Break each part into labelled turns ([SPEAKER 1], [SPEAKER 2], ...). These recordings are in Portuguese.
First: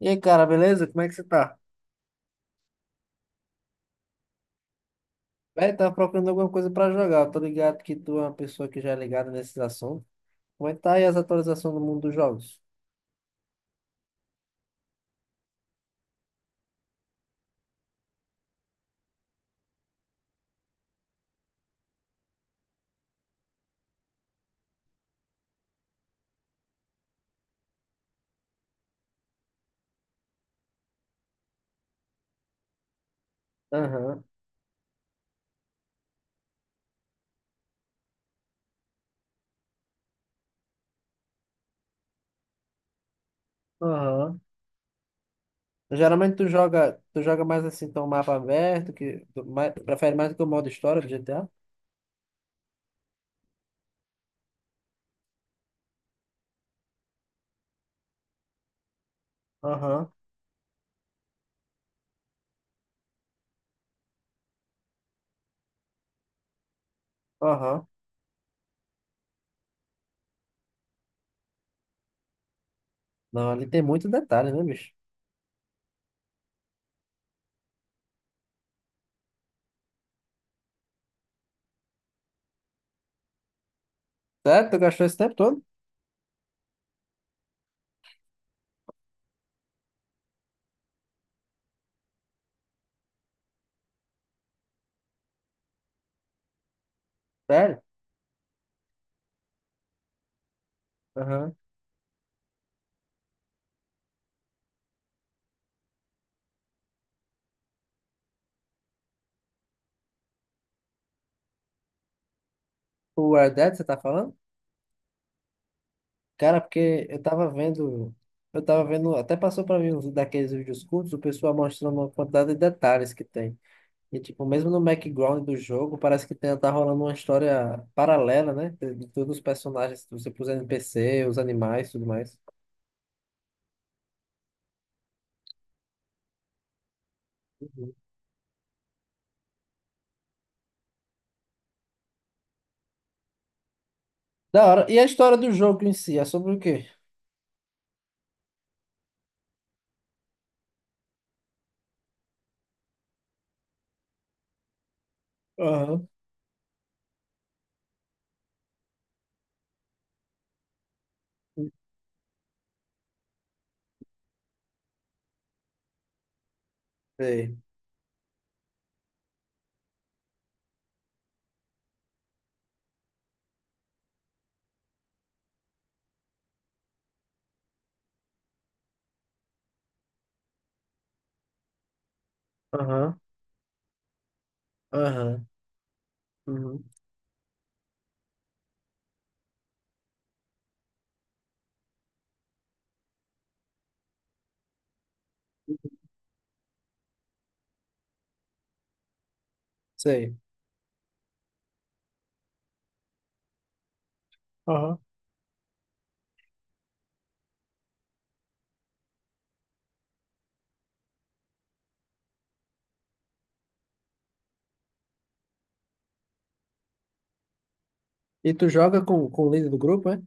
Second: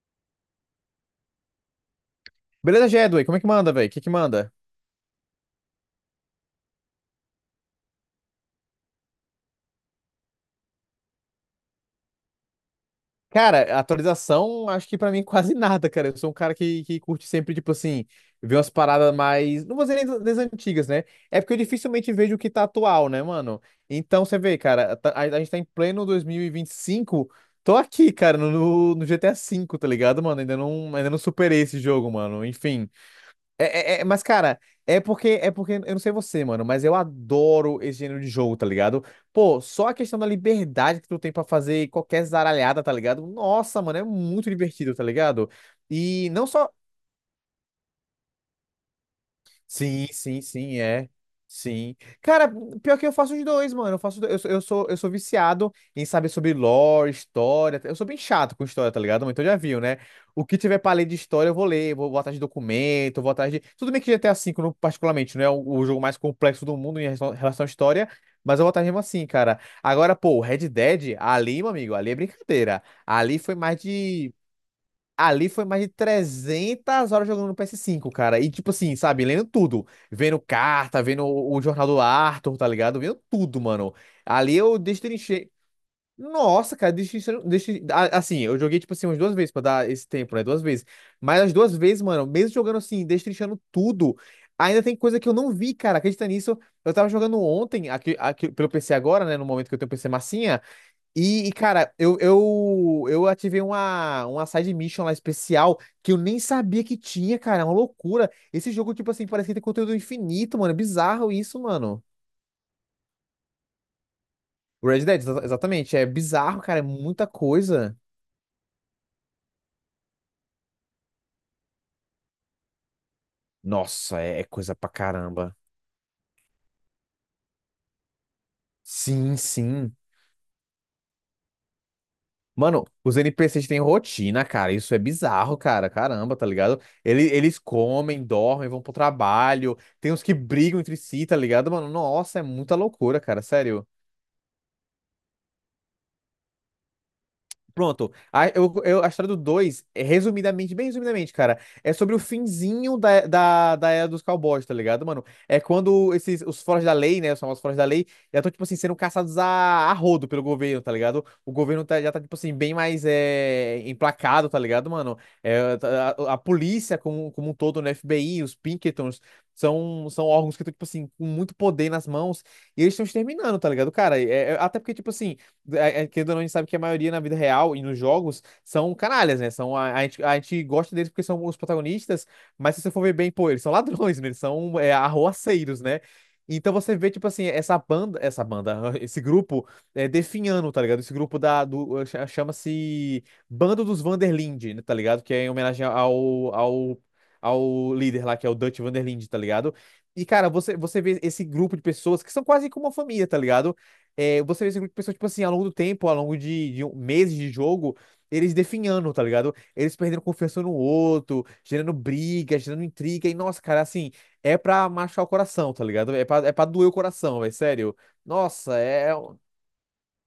[SPEAKER 1] E aí, cara, beleza? Como é que você tá?
[SPEAKER 2] Beleza, Jedway, como é que manda, velho? O que que manda?
[SPEAKER 1] Velho, tava procurando alguma coisa pra jogar. Eu tô ligado que tu é uma pessoa que já é ligada nesses assuntos. Como é que tá aí as atualizações do mundo dos jogos?
[SPEAKER 2] Cara, atualização, acho que pra mim quase nada, cara. Eu sou um cara que curte sempre, tipo assim, ver umas paradas mais. Não vou dizer nem das antigas, né? É porque eu dificilmente vejo o que tá atual, né, mano? Então você vê, cara, a gente tá em pleno 2025. Tô aqui, cara, no GTA V, tá ligado, mano? Ainda não superei esse jogo, mano. Enfim. Mas,
[SPEAKER 1] Aham,
[SPEAKER 2] cara, é porque, eu não sei você, mano, mas eu adoro esse gênero de jogo, tá ligado? Pô, só a questão da liberdade que tu tem pra fazer qualquer zaralhada, tá ligado? Nossa, mano, é
[SPEAKER 1] aham.
[SPEAKER 2] muito divertido, tá ligado? E
[SPEAKER 1] Geralmente
[SPEAKER 2] não
[SPEAKER 1] tu
[SPEAKER 2] só.
[SPEAKER 1] joga, tu joga mais assim, então mapa aberto, que tu mais,
[SPEAKER 2] Sim,
[SPEAKER 1] prefere mais do
[SPEAKER 2] sim,
[SPEAKER 1] que o modo
[SPEAKER 2] sim,
[SPEAKER 1] história do
[SPEAKER 2] é.
[SPEAKER 1] GTA?
[SPEAKER 2] Sim. Cara, pior que eu faço os dois, mano. Eu faço, os dois. Eu sou viciado em saber sobre lore, história. Eu sou bem chato com história, tá ligado? Mas então já viu, né?
[SPEAKER 1] Aham,
[SPEAKER 2] O que tiver pra ler de história, eu vou ler. Vou atrás de documento, vou atrás de. Tudo bem que GTA V, particularmente, não é o jogo mais complexo do mundo em relação à
[SPEAKER 1] aham.
[SPEAKER 2] história, mas eu vou atrás mesmo assim, cara. Agora, pô, Red Dead, ali, meu amigo, ali é brincadeira.
[SPEAKER 1] Não, ali tem muito detalhe, né, bicho?
[SPEAKER 2] Ali foi mais de 300 horas jogando no PS5, cara. E, tipo assim, sabe? Lendo tudo. Vendo carta, vendo o jornal do Arthur, tá ligado? Vendo tudo, mano. Ali
[SPEAKER 1] Sério? Tu
[SPEAKER 2] eu
[SPEAKER 1] gastou esse tempo
[SPEAKER 2] destrinchei.
[SPEAKER 1] todo?
[SPEAKER 2] Nossa, cara, destrinchei. Assim, eu joguei, tipo assim, umas duas vezes pra dar esse tempo, né? Duas vezes. Mas as duas vezes, mano, mesmo jogando assim, destrinchando tudo, ainda tem coisa que eu não vi, cara. Acredita nisso? Eu tava jogando
[SPEAKER 1] Sério?
[SPEAKER 2] ontem, aqui pelo PC agora, né? No momento que eu tenho um PC massinha. E,
[SPEAKER 1] Aham.
[SPEAKER 2] cara, eu ativei uma side mission lá especial que eu nem sabia que tinha, cara. É uma loucura. Esse jogo, tipo assim, parece que tem conteúdo infinito, mano. É bizarro isso, mano.
[SPEAKER 1] O Red Dead, você tá falando?
[SPEAKER 2] O Red Dead, exatamente. É
[SPEAKER 1] Cara,
[SPEAKER 2] bizarro, cara. É
[SPEAKER 1] porque eu
[SPEAKER 2] muita
[SPEAKER 1] tava
[SPEAKER 2] coisa.
[SPEAKER 1] vendo, eu tava vendo, até passou pra mim uns daqueles vídeos curtos, o pessoal mostrando uma quantidade de detalhes que tem. E
[SPEAKER 2] Nossa, é,
[SPEAKER 1] tipo,
[SPEAKER 2] é
[SPEAKER 1] mesmo
[SPEAKER 2] coisa
[SPEAKER 1] no
[SPEAKER 2] pra
[SPEAKER 1] background
[SPEAKER 2] caramba.
[SPEAKER 1] do jogo, parece que tem, tá rolando uma história paralela, né? De todos
[SPEAKER 2] Sim,
[SPEAKER 1] os
[SPEAKER 2] sim.
[SPEAKER 1] personagens, você pôs NPC, os animais, tudo mais.
[SPEAKER 2] Mano, os NPCs têm rotina, cara. Isso é bizarro, cara. Caramba, tá ligado? Eles
[SPEAKER 1] Uhum.
[SPEAKER 2] comem, dormem, vão pro trabalho. Tem uns que brigam entre si, tá ligado, mano? Nossa, é muita loucura, cara. Sério.
[SPEAKER 1] Da hora. E a história do jogo em si, é sobre o quê?
[SPEAKER 2] Pronto. A história do 2 é resumidamente, bem resumidamente, cara, é sobre o finzinho da era dos cowboys, tá ligado, mano? É
[SPEAKER 1] Aham.
[SPEAKER 2] quando esses, os foras da lei, né, os famosos foras da lei, já estão, tipo assim, sendo caçados a rodo pelo governo, tá ligado? O governo já tá, tipo assim, bem mais emplacado, tá ligado, mano? A polícia como um
[SPEAKER 1] Sei.
[SPEAKER 2] todo, né, FBI, os Pinkertons, são órgãos que estão, tipo assim, com muito poder nas mãos, e eles estão exterminando, tá ligado, cara? Até porque, tipo assim, querendo ou não, a gente sabe que a maioria na vida real e nos jogos são canalhas, né? São, a gente gosta deles porque são os protagonistas, mas se você for ver
[SPEAKER 1] Aham.
[SPEAKER 2] bem, pô, eles são ladrões, né? Eles são
[SPEAKER 1] Aham.
[SPEAKER 2] arroaceiros, né? Então
[SPEAKER 1] Uhum.
[SPEAKER 2] você vê, tipo assim, esse grupo definhando, tá ligado? Esse grupo chama-se Bando dos Vanderlinde, né, tá ligado? Que é em homenagem ao líder lá, que é o Dutch Vanderlinde, tá ligado? E,
[SPEAKER 1] Sei.
[SPEAKER 2] cara, você vê esse grupo de pessoas que são quase como uma família, tá ligado? Você vê esse grupo de
[SPEAKER 1] Aham.
[SPEAKER 2] pessoas, tipo assim, ao longo do tempo, ao longo meses de jogo, eles definhando, tá ligado? Eles perdendo confiança no outro, gerando briga, gerando intriga, e nossa, cara, assim, é pra machucar o coração, tá ligado? É pra doer o coração, velho, sério.
[SPEAKER 1] E tu
[SPEAKER 2] Nossa,
[SPEAKER 1] joga
[SPEAKER 2] é. É
[SPEAKER 1] com,
[SPEAKER 2] um
[SPEAKER 1] com o líder do grupo, é?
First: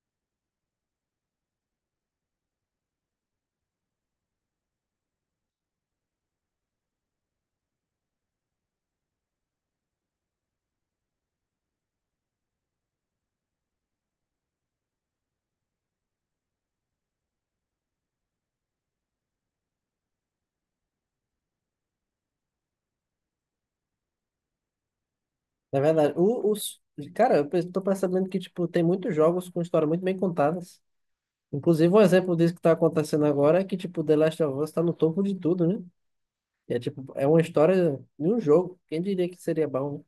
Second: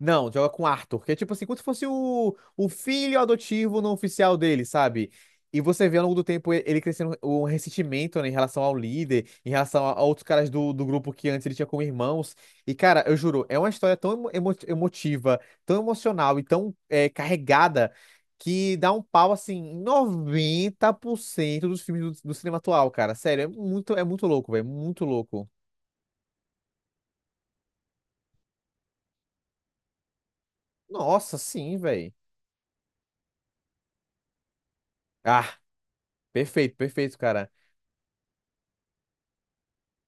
[SPEAKER 2] não, joga com Arthur, que é tipo assim, como se fosse o filho adotivo não oficial dele, sabe? E você vê ao longo do tempo ele crescendo um ressentimento, né, em relação ao líder, em relação a outros caras do grupo que antes ele tinha como irmãos. E, cara, eu juro, é uma história tão emotiva, tão emocional e tão carregada que dá um pau, assim, em 90% dos filmes do cinema atual, cara. Sério, é muito louco, velho, muito louco.
[SPEAKER 1] Na verdade, cara, eu tô percebendo que, tipo, tem muitos jogos com história muito bem contadas.
[SPEAKER 2] Nossa, sim,
[SPEAKER 1] Inclusive, um
[SPEAKER 2] velho.
[SPEAKER 1] exemplo disso que tá acontecendo agora é que, tipo, The Last of Us tá no topo de
[SPEAKER 2] Ah,
[SPEAKER 1] tudo, né?
[SPEAKER 2] perfeito,
[SPEAKER 1] Tipo,
[SPEAKER 2] perfeito,
[SPEAKER 1] é uma
[SPEAKER 2] cara.
[SPEAKER 1] história de um jogo. Quem diria que seria bom, né?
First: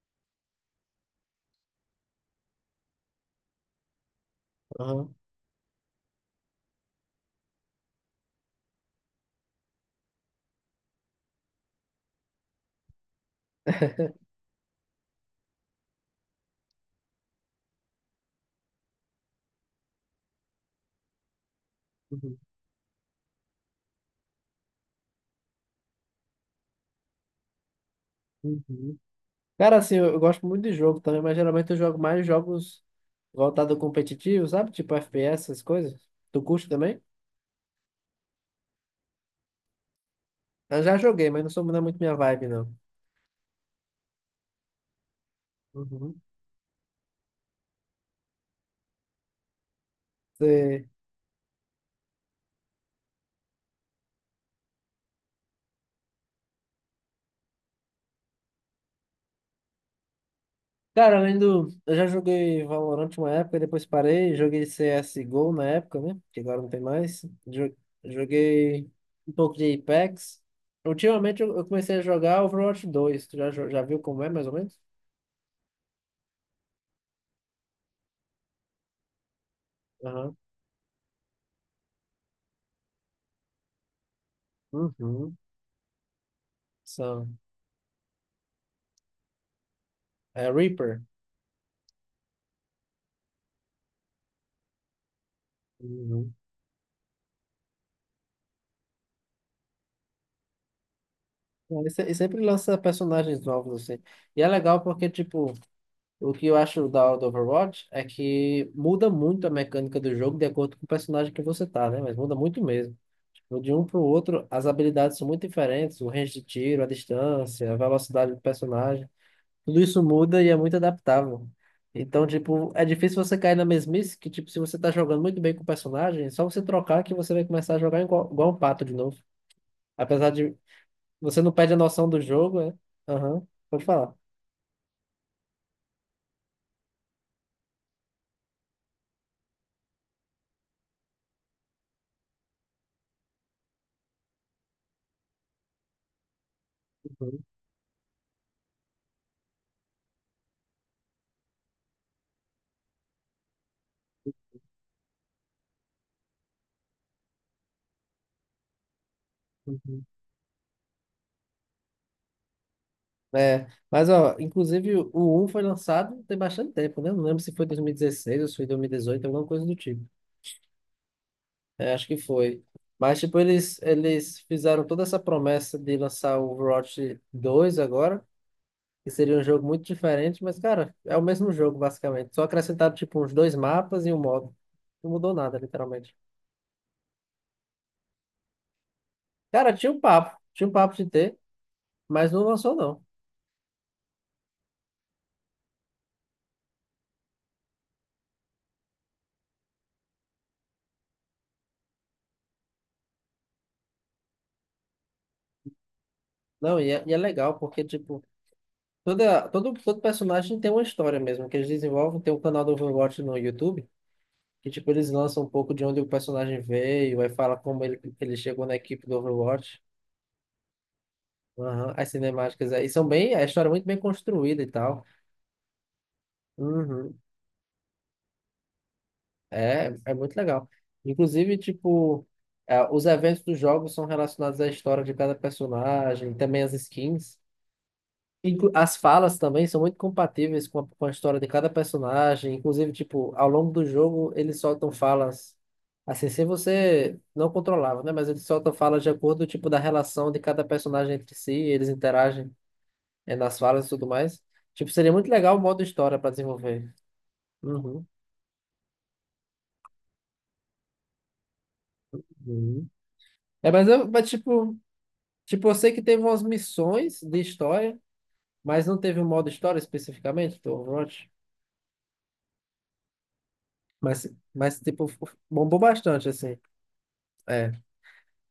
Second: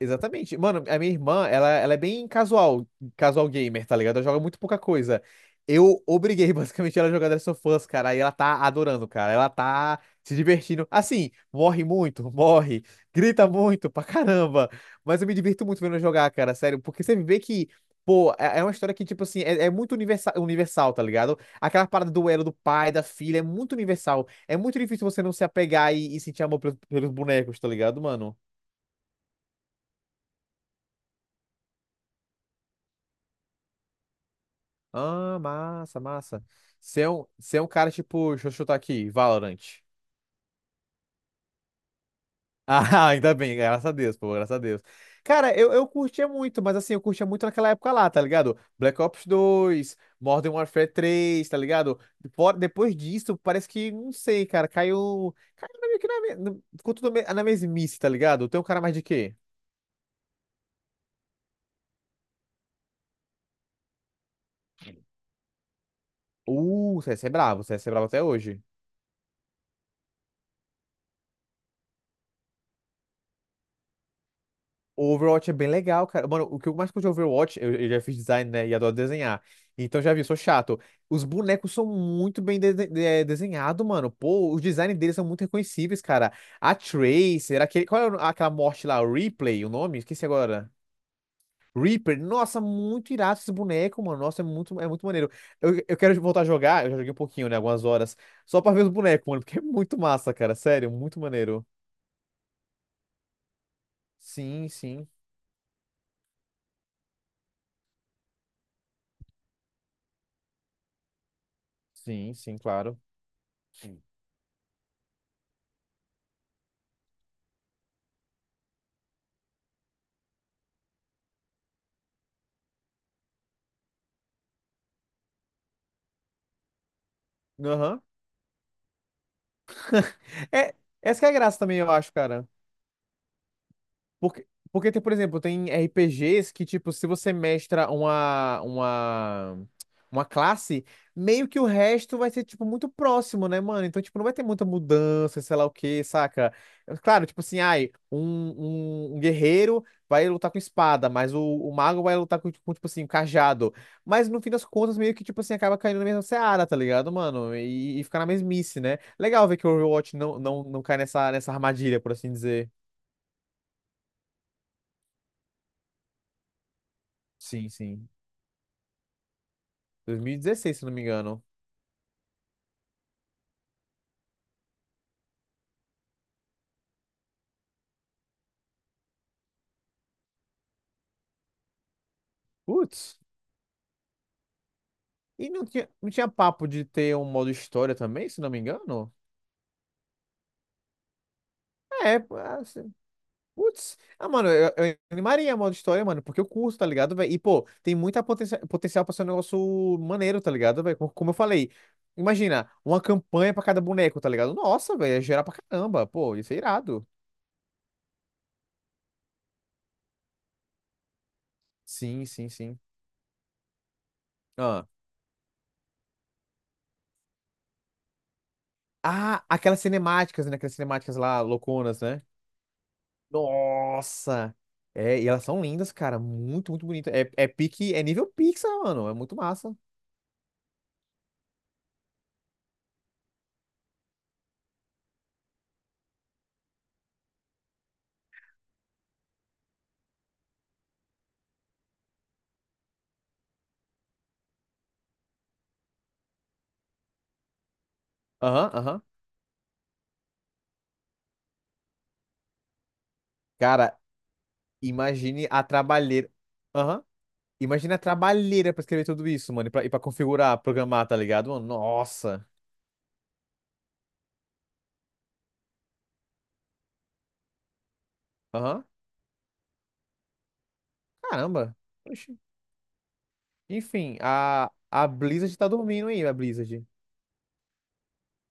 [SPEAKER 2] Exatamente. Mano, a minha irmã, ela é bem casual, casual gamer, tá ligado? Ela joga muito pouca
[SPEAKER 1] Aham.
[SPEAKER 2] coisa. Eu obriguei basicamente ela a jogar Last of Us, cara, e ela tá adorando, cara. Ela tá se divertindo. Assim, morre muito, morre, grita muito pra caramba. Mas eu me divirto muito vendo ela jogar, cara, sério, porque você vê que, pô, é uma história que, tipo assim, é muito universal, universal, tá ligado? Aquela parada do
[SPEAKER 1] Uhum.
[SPEAKER 2] elo do pai, da filha, é muito universal. É muito difícil você não se apegar e sentir amor pelos bonecos, tá ligado, mano?
[SPEAKER 1] Uhum. Cara, assim, eu gosto muito de jogo também, mas geralmente eu jogo mais jogos voltados ao competitivo, sabe? Tipo
[SPEAKER 2] Ah,
[SPEAKER 1] FPS, essas
[SPEAKER 2] massa,
[SPEAKER 1] coisas. Tu
[SPEAKER 2] massa.
[SPEAKER 1] curte também?
[SPEAKER 2] Você é um cara tipo, deixa eu chutar aqui, Valorant.
[SPEAKER 1] Eu já joguei, mas não é muito minha vibe, não.
[SPEAKER 2] Ah, ainda bem, graças a Deus, pô, graças a Deus. Cara, eu
[SPEAKER 1] Uhum.
[SPEAKER 2] curtia muito, mas assim, eu curtia muito naquela época lá, tá ligado? Black Ops 2, Modern Warfare 3, tá ligado? Depois disso, parece que, não sei, cara, caiu. Caiu meio que na, me- no- ficou tudo na mesmice, tá ligado? Tem um cara mais de quê?
[SPEAKER 1] Cara, além do. Eu já joguei Valorant uma época, depois parei. Joguei CSGO na época, né? Que agora não tem
[SPEAKER 2] O
[SPEAKER 1] mais.
[SPEAKER 2] CS é bravo, o CS é bravo até hoje.
[SPEAKER 1] Joguei um pouco de Apex. Ultimamente eu comecei a jogar Overwatch 2. Tu já viu como é, mais ou menos?
[SPEAKER 2] O Overwatch é bem legal, cara. Mano, o que eu mais curto de Overwatch, eu já fiz design, né? E adoro desenhar. Então já vi, sou
[SPEAKER 1] Aham.
[SPEAKER 2] chato. Os bonecos são muito bem de desenhados, mano. Pô, os designs deles são
[SPEAKER 1] Uhum.
[SPEAKER 2] muito reconhecíveis, cara. A
[SPEAKER 1] São.
[SPEAKER 2] Tracer, aquele, qual é aquela morte lá? Replay, o nome? Esqueci
[SPEAKER 1] É
[SPEAKER 2] agora.
[SPEAKER 1] Reaper.
[SPEAKER 2] Reaper, nossa, muito irado esse boneco, mano. Nossa, é muito maneiro. Eu quero
[SPEAKER 1] Uhum.
[SPEAKER 2] voltar a jogar, eu já joguei um pouquinho, né? Algumas horas. Só pra ver os bonecos, mano, porque é muito massa, cara. Sério, muito maneiro.
[SPEAKER 1] É. E se- e sempre lança personagens novos, assim. E é
[SPEAKER 2] Sim,
[SPEAKER 1] legal porque,
[SPEAKER 2] sim.
[SPEAKER 1] tipo, o que eu acho da hora do Overwatch é que muda muito a mecânica do jogo de acordo com o personagem que você tá, né? Mas
[SPEAKER 2] Sim,
[SPEAKER 1] muda
[SPEAKER 2] sim,
[SPEAKER 1] muito mesmo.
[SPEAKER 2] claro.
[SPEAKER 1] O De um para
[SPEAKER 2] Sim.
[SPEAKER 1] o outro, as habilidades são muito diferentes, o range de tiro, a distância, a velocidade do personagem, tudo isso muda e é muito adaptável. Então, tipo, é difícil você cair na mesmice que, tipo, se você tá jogando muito bem com o personagem, é só você trocar que você vai começar a jogar
[SPEAKER 2] Aham.
[SPEAKER 1] igual um pato de novo. Apesar de
[SPEAKER 2] É, essa que é a
[SPEAKER 1] você não
[SPEAKER 2] graça
[SPEAKER 1] perde a
[SPEAKER 2] também, eu
[SPEAKER 1] noção
[SPEAKER 2] acho,
[SPEAKER 1] do
[SPEAKER 2] cara.
[SPEAKER 1] jogo, é. Aham, pode falar.
[SPEAKER 2] Porque, porque tem, por exemplo, tem RPGs que, tipo, se você mestra uma classe, meio que o resto vai ser, tipo, muito próximo, né, mano? Então, tipo, não vai ter muita mudança, sei lá o quê, saca? Claro, tipo
[SPEAKER 1] Uhum,
[SPEAKER 2] assim, ai, um guerreiro vai lutar com espada, mas o mago vai lutar com, tipo assim, um cajado. Mas no fim das contas, meio que, tipo assim, acaba caindo na mesma seara, tá ligado, mano? E fica na mesmice, né? Legal ver que o
[SPEAKER 1] uhum.
[SPEAKER 2] Overwatch não cai nessa armadilha, por assim dizer.
[SPEAKER 1] É, mas ó, inclusive o um foi lançado tem bastante tempo, né? Não lembro se foi
[SPEAKER 2] Sim, sim.
[SPEAKER 1] 2016 ou se foi 2018, alguma coisa do tipo.
[SPEAKER 2] 2016, se não me engano.
[SPEAKER 1] É, acho que foi. Mas, tipo, eles fizeram toda essa promessa de lançar o Overwatch 2 agora, que seria um jogo muito diferente, mas, cara, é o mesmo jogo, basicamente. Só acrescentaram,
[SPEAKER 2] Putz.
[SPEAKER 1] tipo, uns dois mapas e um modo. Não mudou
[SPEAKER 2] E
[SPEAKER 1] nada,
[SPEAKER 2] não tinha, não
[SPEAKER 1] literalmente.
[SPEAKER 2] tinha papo de ter um modo história também, se não me engano?
[SPEAKER 1] Cara, tinha um papo de ter,
[SPEAKER 2] É,
[SPEAKER 1] mas
[SPEAKER 2] pô,
[SPEAKER 1] não lançou,
[SPEAKER 2] assim,
[SPEAKER 1] não.
[SPEAKER 2] putz. Ah, mano, eu animaria modo história, mano, porque eu curto, tá ligado, velho? E, pô, tem muita potencial pra ser um negócio maneiro, tá ligado, velho? Como eu falei, imagina, uma campanha pra cada boneco, tá ligado? Nossa, velho, ia gerar pra caramba. Pô, ia ser
[SPEAKER 1] Não, e é,
[SPEAKER 2] irado.
[SPEAKER 1] e é legal, porque, tipo, todo personagem tem uma história mesmo, que eles desenvolvem.
[SPEAKER 2] Sim,
[SPEAKER 1] Tem um
[SPEAKER 2] sim,
[SPEAKER 1] canal do
[SPEAKER 2] sim.
[SPEAKER 1] Overwatch no YouTube, que,
[SPEAKER 2] Ah,
[SPEAKER 1] tipo, eles lançam um pouco de onde o personagem veio, aí fala como ele chegou na equipe do
[SPEAKER 2] ah, aquelas
[SPEAKER 1] Overwatch.
[SPEAKER 2] cinemáticas, né? Aquelas cinemáticas lá,
[SPEAKER 1] Aham.
[SPEAKER 2] louconas,
[SPEAKER 1] As
[SPEAKER 2] né?
[SPEAKER 1] cinemáticas aí são bem, a história é muito bem
[SPEAKER 2] Nossa!
[SPEAKER 1] construída e tal.
[SPEAKER 2] É, e elas são lindas, cara. Muito, muito bonita.
[SPEAKER 1] Uhum.
[SPEAKER 2] É pique, é nível Pixar, mano. É muito massa.
[SPEAKER 1] É muito legal. Inclusive, tipo, é, os eventos dos jogos são relacionados à história de cada personagem, também as skins. As falas também são muito compatíveis com a história de cada personagem. Inclusive, tipo, ao longo do jogo, eles soltam falas. Assim, se você não controlava, né? Mas eles
[SPEAKER 2] Aham,
[SPEAKER 1] soltam falas
[SPEAKER 2] aham.
[SPEAKER 1] de acordo, tipo, da relação de cada personagem entre si, eles interagem. É, nas falas e
[SPEAKER 2] Cara,
[SPEAKER 1] tudo mais. Tipo, seria muito
[SPEAKER 2] imagine
[SPEAKER 1] legal o
[SPEAKER 2] a
[SPEAKER 1] modo história
[SPEAKER 2] trabalheira.
[SPEAKER 1] pra desenvolver.
[SPEAKER 2] Aham. Imagine a
[SPEAKER 1] Uhum,
[SPEAKER 2] trabalheira pra escrever tudo isso, mano. E pra configurar, programar, tá ligado, mano? Nossa.
[SPEAKER 1] uhum. É, mas tipo, eu sei que teve umas missões de história,
[SPEAKER 2] Aham.
[SPEAKER 1] mas não teve um modo história especificamente do Overwatch.
[SPEAKER 2] Caramba. Oxi. Enfim,
[SPEAKER 1] Mas,
[SPEAKER 2] a,
[SPEAKER 1] mas tipo,
[SPEAKER 2] a Blizzard tá
[SPEAKER 1] bombou
[SPEAKER 2] dormindo aí,
[SPEAKER 1] bastante,
[SPEAKER 2] a
[SPEAKER 1] assim.
[SPEAKER 2] Blizzard.
[SPEAKER 1] É.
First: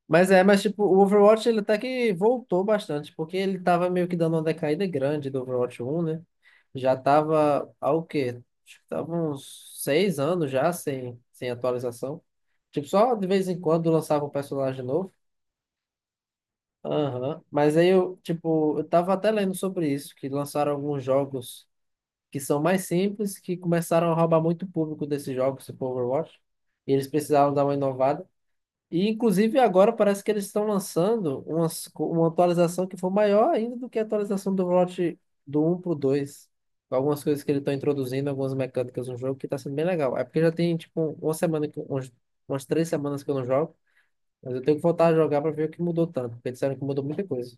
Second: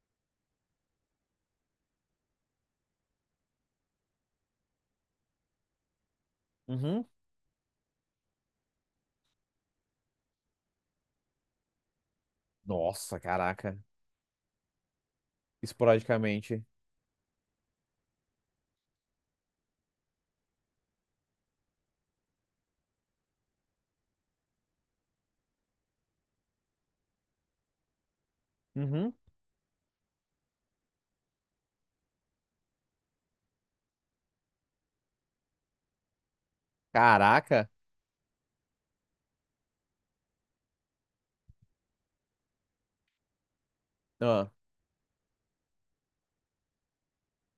[SPEAKER 1] Mas tipo, o Overwatch ele até que voltou bastante, porque ele tava meio que dando uma decaída grande do Overwatch 1, né? Já
[SPEAKER 2] Uhum.
[SPEAKER 1] tava há o quê? Acho que tava uns 6 anos já sem atualização. Tipo, só
[SPEAKER 2] Nossa,
[SPEAKER 1] de vez em
[SPEAKER 2] caraca.
[SPEAKER 1] quando lançava um personagem novo.
[SPEAKER 2] Esporadicamente.
[SPEAKER 1] Aham. Mas aí tipo, eu tava até lendo sobre isso, que lançaram alguns jogos que são mais simples, que começaram a roubar muito público desses jogos, tipo Overwatch. E eles precisaram dar uma inovada. E,
[SPEAKER 2] Uhum.
[SPEAKER 1] inclusive, agora parece que eles estão lançando uma atualização que for maior ainda do que a atualização do lote do um para o dois. Algumas coisas que eles
[SPEAKER 2] Caraca.
[SPEAKER 1] estão introduzindo, algumas mecânicas no jogo, que está sendo bem legal. É porque já tem, tipo, umas 3 semanas que eu não jogo, mas eu tenho que voltar a jogar para ver o que mudou tanto, porque disseram que mudou muita coisa.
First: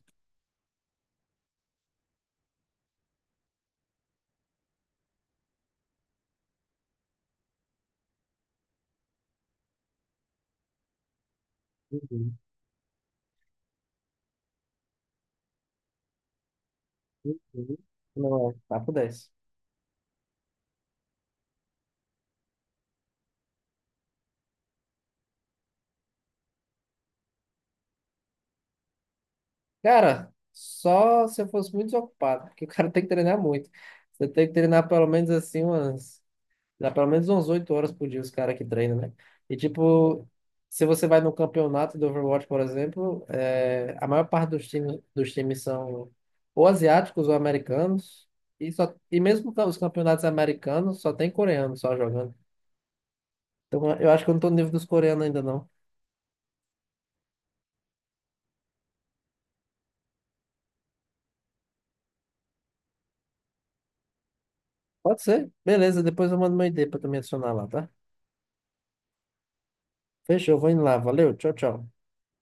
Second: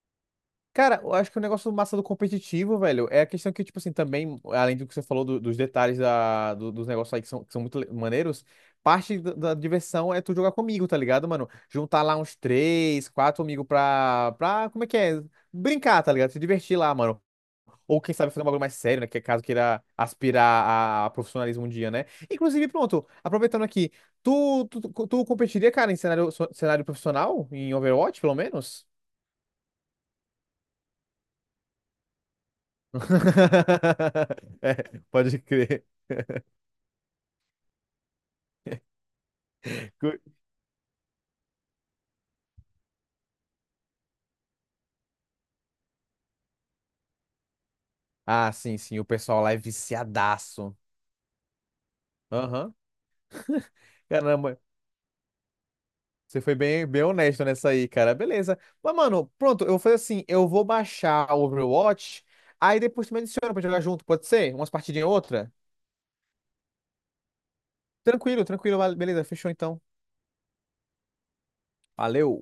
[SPEAKER 2] Cara, eu acho que o negócio massa do competitivo, velho, é a questão que, tipo assim, também, além do que você falou dos detalhes dos negócios aí que são, muito maneiros, parte da diversão é tu jogar comigo, tá ligado, mano? Juntar lá uns
[SPEAKER 1] Uhum,
[SPEAKER 2] três, quatro amigos pra, como é que é? Brincar, tá ligado? Se divertir lá, mano.
[SPEAKER 1] uhum.
[SPEAKER 2] Ou quem sabe fazer um
[SPEAKER 1] Não é,
[SPEAKER 2] bagulho mais
[SPEAKER 1] papo
[SPEAKER 2] sério, né? Que é
[SPEAKER 1] dez.
[SPEAKER 2] caso queira aspirar a profissionalismo um dia, né? Inclusive, pronto, aproveitando aqui, tu competiria, cara, em cenário profissional? Em Overwatch, pelo menos?
[SPEAKER 1] Cara, só se eu fosse muito desocupado, porque o cara tem que treinar muito. Você tem que
[SPEAKER 2] É,
[SPEAKER 1] treinar pelo menos
[SPEAKER 2] pode
[SPEAKER 1] assim
[SPEAKER 2] crer.
[SPEAKER 1] umas. Dá pelo menos umas 8 horas por dia os caras que treinam, né? E
[SPEAKER 2] Cu-
[SPEAKER 1] tipo, se você vai no campeonato do Overwatch, por exemplo, é, a maior parte dos times são ou asiáticos ou americanos.
[SPEAKER 2] Ah,
[SPEAKER 1] E,
[SPEAKER 2] sim,
[SPEAKER 1] só,
[SPEAKER 2] sim, o
[SPEAKER 1] e
[SPEAKER 2] pessoal lá
[SPEAKER 1] mesmo
[SPEAKER 2] é
[SPEAKER 1] os campeonatos
[SPEAKER 2] viciadaço.
[SPEAKER 1] americanos só tem coreano só jogando.
[SPEAKER 2] Aham.
[SPEAKER 1] Então eu acho que eu não tô no
[SPEAKER 2] Caramba,
[SPEAKER 1] nível dos coreanos ainda não.
[SPEAKER 2] você foi bem, bem honesto nessa aí, cara. Beleza. Mas, mano, pronto, eu vou fazer assim, eu vou baixar o Overwatch, aí depois tu me adiciona pra jogar junto, pode ser? Umas partidinhas
[SPEAKER 1] Pode ser?
[SPEAKER 2] outra?
[SPEAKER 1] Beleza, depois eu mando meu ID pra tu me adicionar lá, tá?
[SPEAKER 2] Tranquilo, tranquilo, beleza, fechou então.
[SPEAKER 1] Fechou, vou indo lá. Valeu, tchau, tchau.
[SPEAKER 2] Valeu.